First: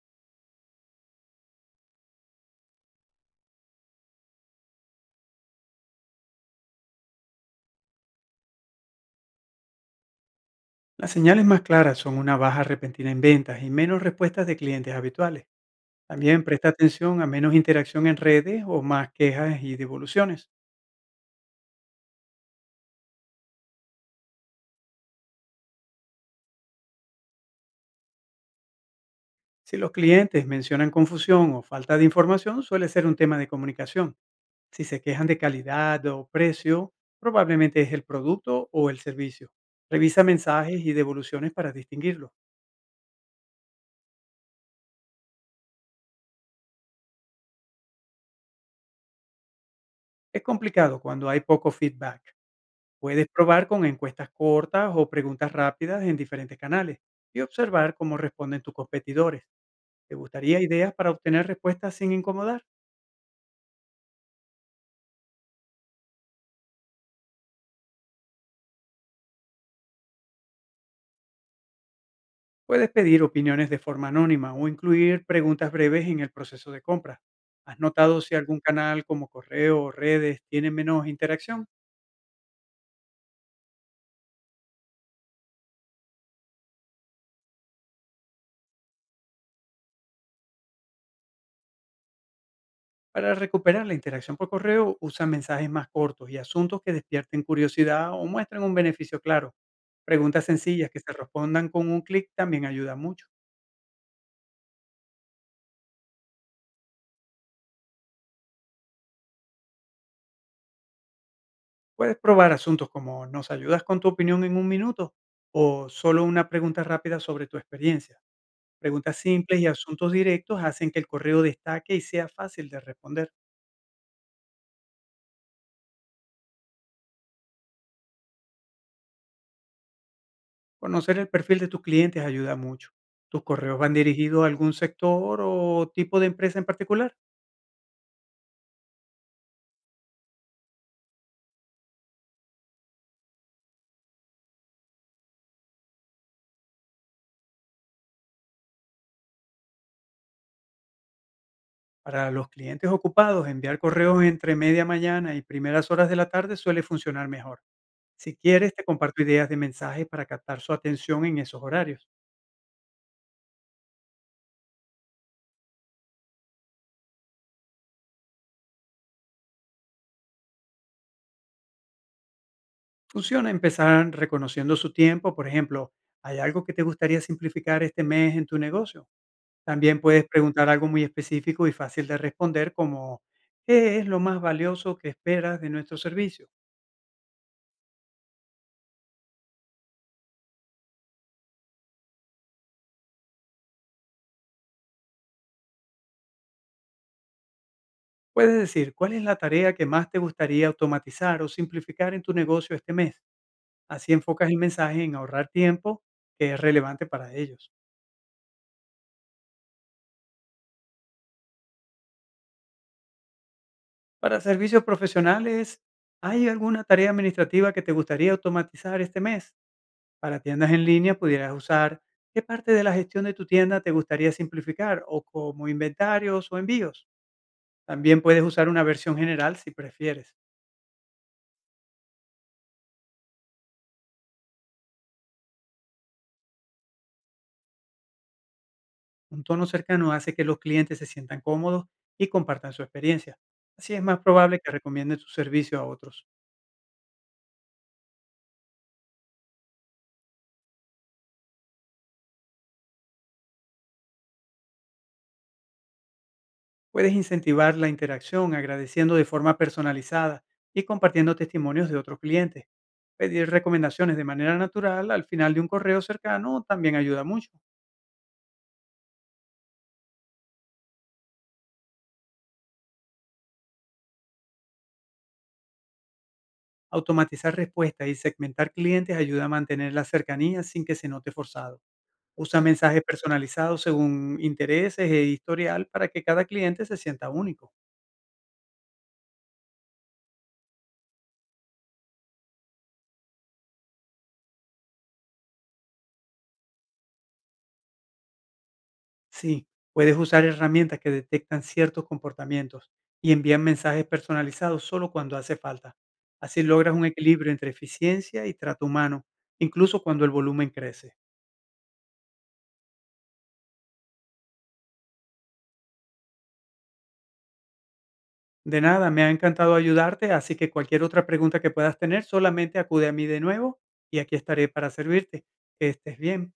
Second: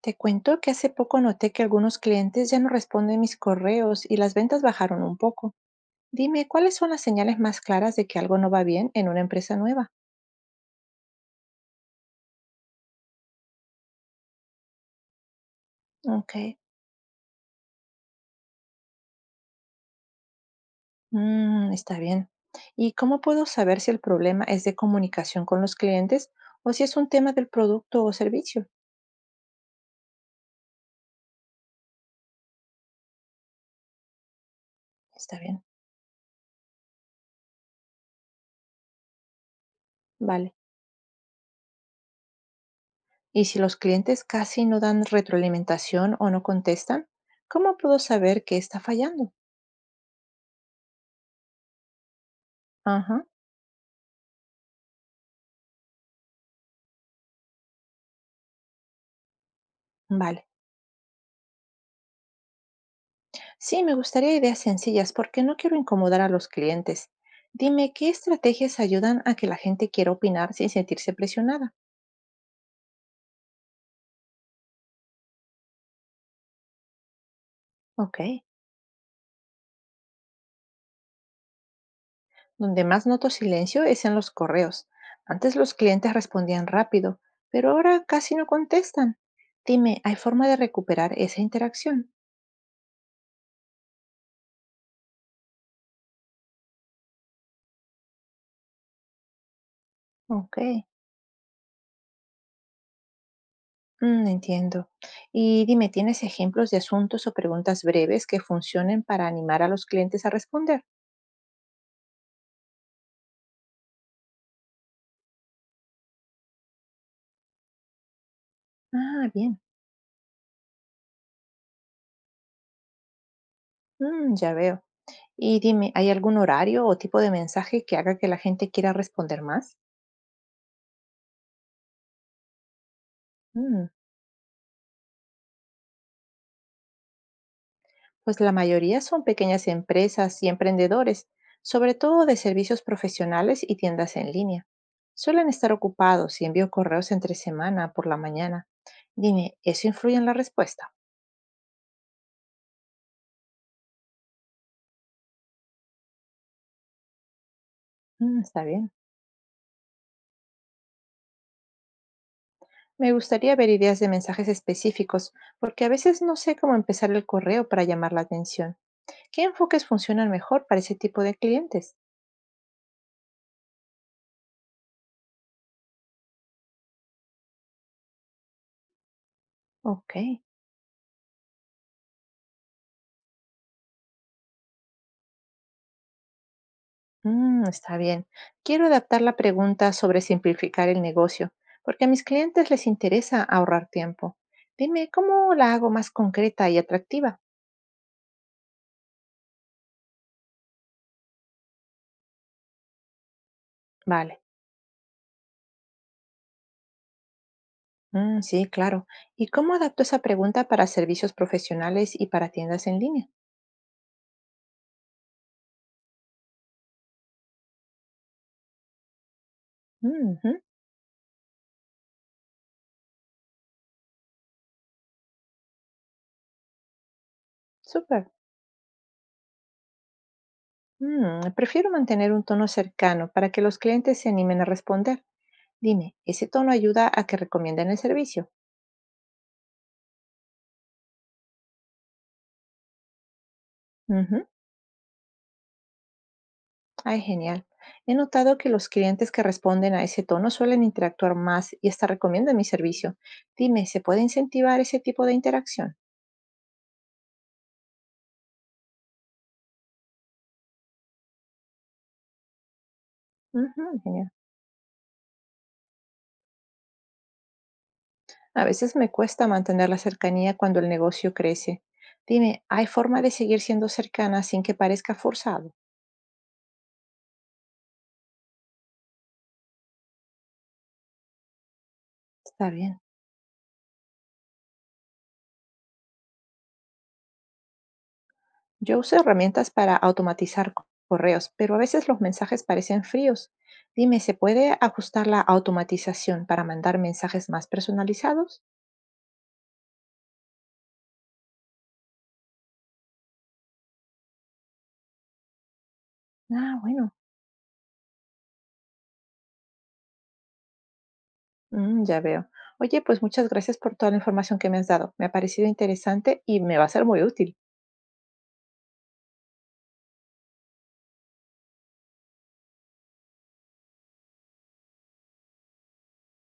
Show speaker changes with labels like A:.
A: Te cuento que hace poco noté que algunos clientes ya no responden mis correos y las ventas bajaron un poco. Dime, ¿cuáles son las señales más claras de que algo no va bien en una empresa nueva?
B: Las señales más claras son una baja repentina en ventas y menos respuestas de clientes habituales.
A: Ok,
B: También presta atención a menos interacción en redes o más quejas y devoluciones.
A: mm, está bien. ¿Y cómo puedo saber si el problema es de comunicación con los clientes o si es un tema del producto o servicio?
B: Si los clientes mencionan confusión o falta de información, suele ser un tema de comunicación. Si se quejan de
A: Está bien,
B: calidad o precio, probablemente es el producto o el servicio. Revisa
A: vale.
B: mensajes y devoluciones para distinguirlo.
A: ¿Y si los clientes casi no dan retroalimentación o no contestan? ¿Cómo puedo saber qué está fallando?
B: Es complicado cuando hay poco feedback.
A: Ajá,
B: Puedes probar con encuestas cortas o preguntas rápidas en diferentes canales y observar cómo responden tus competidores. ¿Te
A: vale.
B: gustaría ideas para obtener respuestas sin incomodar?
A: Sí, me gustaría ideas sencillas porque no quiero incomodar a los clientes. Dime, ¿qué estrategias ayudan a que la gente quiera opinar sin sentirse presionada?
B: Puedes pedir opiniones de forma anónima o incluir preguntas breves en el proceso de compra. ¿Has
A: Ok.
B: notado si algún canal como correo o redes tiene menos interacción?
A: Donde más noto silencio es en los correos. Antes los clientes respondían rápido, pero ahora casi no contestan. Dime, ¿hay forma de recuperar esa interacción?
B: Para recuperar la interacción por correo, usa mensajes más cortos y asuntos que despierten curiosidad o muestren un beneficio claro. Preguntas
A: Ok.
B: sencillas que se respondan con un clic también ayuda mucho.
A: Mm, entiendo. Y dime, ¿tienes ejemplos de asuntos o preguntas breves que funcionen para animar a los clientes a responder?
B: Puedes probar asuntos como ¿nos ayudas con tu opinión en un minuto? O solo una pregunta rápida sobre tu experiencia. Preguntas
A: Ah, bien.
B: simples y asuntos directos hacen que el correo destaque y sea fácil de responder.
A: Mm, ya veo. Y dime, ¿hay algún horario o tipo de mensaje que haga que la gente quiera responder más?
B: Conocer el perfil de tus clientes ayuda mucho. ¿Tus correos
A: Mm,
B: van dirigidos a algún sector o tipo de empresa en particular?
A: pues la mayoría son pequeñas empresas y emprendedores, sobre todo de servicios profesionales y tiendas en línea. Suelen estar ocupados y envío correos entre semana por la mañana. Dime, ¿eso influye en la respuesta?
B: Para los clientes ocupados, enviar correos entre media mañana y primeras horas de la tarde suele funcionar mejor. Si
A: Mm, está
B: quieres, te
A: bien.
B: comparto ideas de mensajes para captar su atención en esos horarios.
A: Me gustaría ver ideas de mensajes específicos, porque a veces no sé cómo empezar el correo para llamar la atención. ¿Qué enfoques funcionan mejor para ese tipo de clientes?
B: Funciona empezar reconociendo su tiempo, por ejemplo, ¿hay algo que te gustaría simplificar este mes en tu negocio? También
A: Ok.
B: puedes preguntar algo muy específico y fácil de responder como ¿qué es lo más valioso que esperas de nuestro servicio?
A: Mm, está bien. Quiero adaptar la pregunta sobre simplificar el negocio, porque a mis clientes les interesa ahorrar tiempo. Dime, ¿cómo la hago más concreta y atractiva?
B: Puedes decir, ¿cuál es la tarea que más te gustaría automatizar o simplificar en tu negocio este mes? Así
A: Vale.
B: enfocas el mensaje en ahorrar tiempo, que es relevante para ellos.
A: Mm, sí, claro. ¿Y cómo adapto esa pregunta para servicios profesionales y para tiendas en línea?
B: Para servicios profesionales, ¿hay alguna tarea administrativa que te gustaría automatizar este mes?
A: Mm,
B: Para
A: ujú.
B: tiendas en línea pudieras usar ¿qué parte de la gestión de tu tienda te gustaría simplificar? O como inventarios o envíos. También
A: Súper.
B: puedes usar una versión general si prefieres.
A: Mm, prefiero mantener un tono cercano para que los clientes se animen a responder. Dime, ¿ese tono ayuda a que recomienden el servicio?
B: Un tono cercano hace que los clientes se sientan cómodos y compartan su experiencia. Así es más
A: Ujú.
B: probable que recomienden tu servicio a otros.
A: Ay, genial. He notado que los clientes que responden a ese tono suelen interactuar más y hasta recomiendan mi servicio. Dime, ¿se puede incentivar ese tipo de interacción?
B: Puedes incentivar la interacción agradeciendo de forma personalizada y compartiendo testimonios de otros clientes. Pedir
A: Ujú,
B: recomendaciones de
A: genial.
B: manera natural al final de un correo cercano también ayuda mucho.
A: A veces me cuesta mantener la cercanía cuando el negocio crece. Dime, ¿hay forma de seguir siendo cercana sin que parezca forzado?
B: Automatizar respuestas y segmentar clientes ayuda a mantener la cercanía sin que se note forzado. Usa
A: Está bien.
B: mensajes personalizados según intereses e historial para que cada cliente se sienta único.
A: Yo uso herramientas para automatizar correos, pero a veces los mensajes parecen fríos. Dime, ¿se puede ajustar la automatización para mandar mensajes más personalizados?
B: Sí, puedes usar herramientas que detectan ciertos comportamientos y envían mensajes personalizados solo cuando hace falta. Así
A: Ah,
B: logras un
A: bueno.
B: equilibrio entre eficiencia y trato humano, incluso cuando el volumen crece.
A: Mm, ya veo. Oye, pues muchas gracias por toda la información que me has dado. Me ha parecido interesante y me va a ser muy útil.
B: De nada, me ha encantado ayudarte, así que cualquier otra pregunta que puedas tener, solamente acude a mí de nuevo y aquí estaré para servirte. Que estés bien.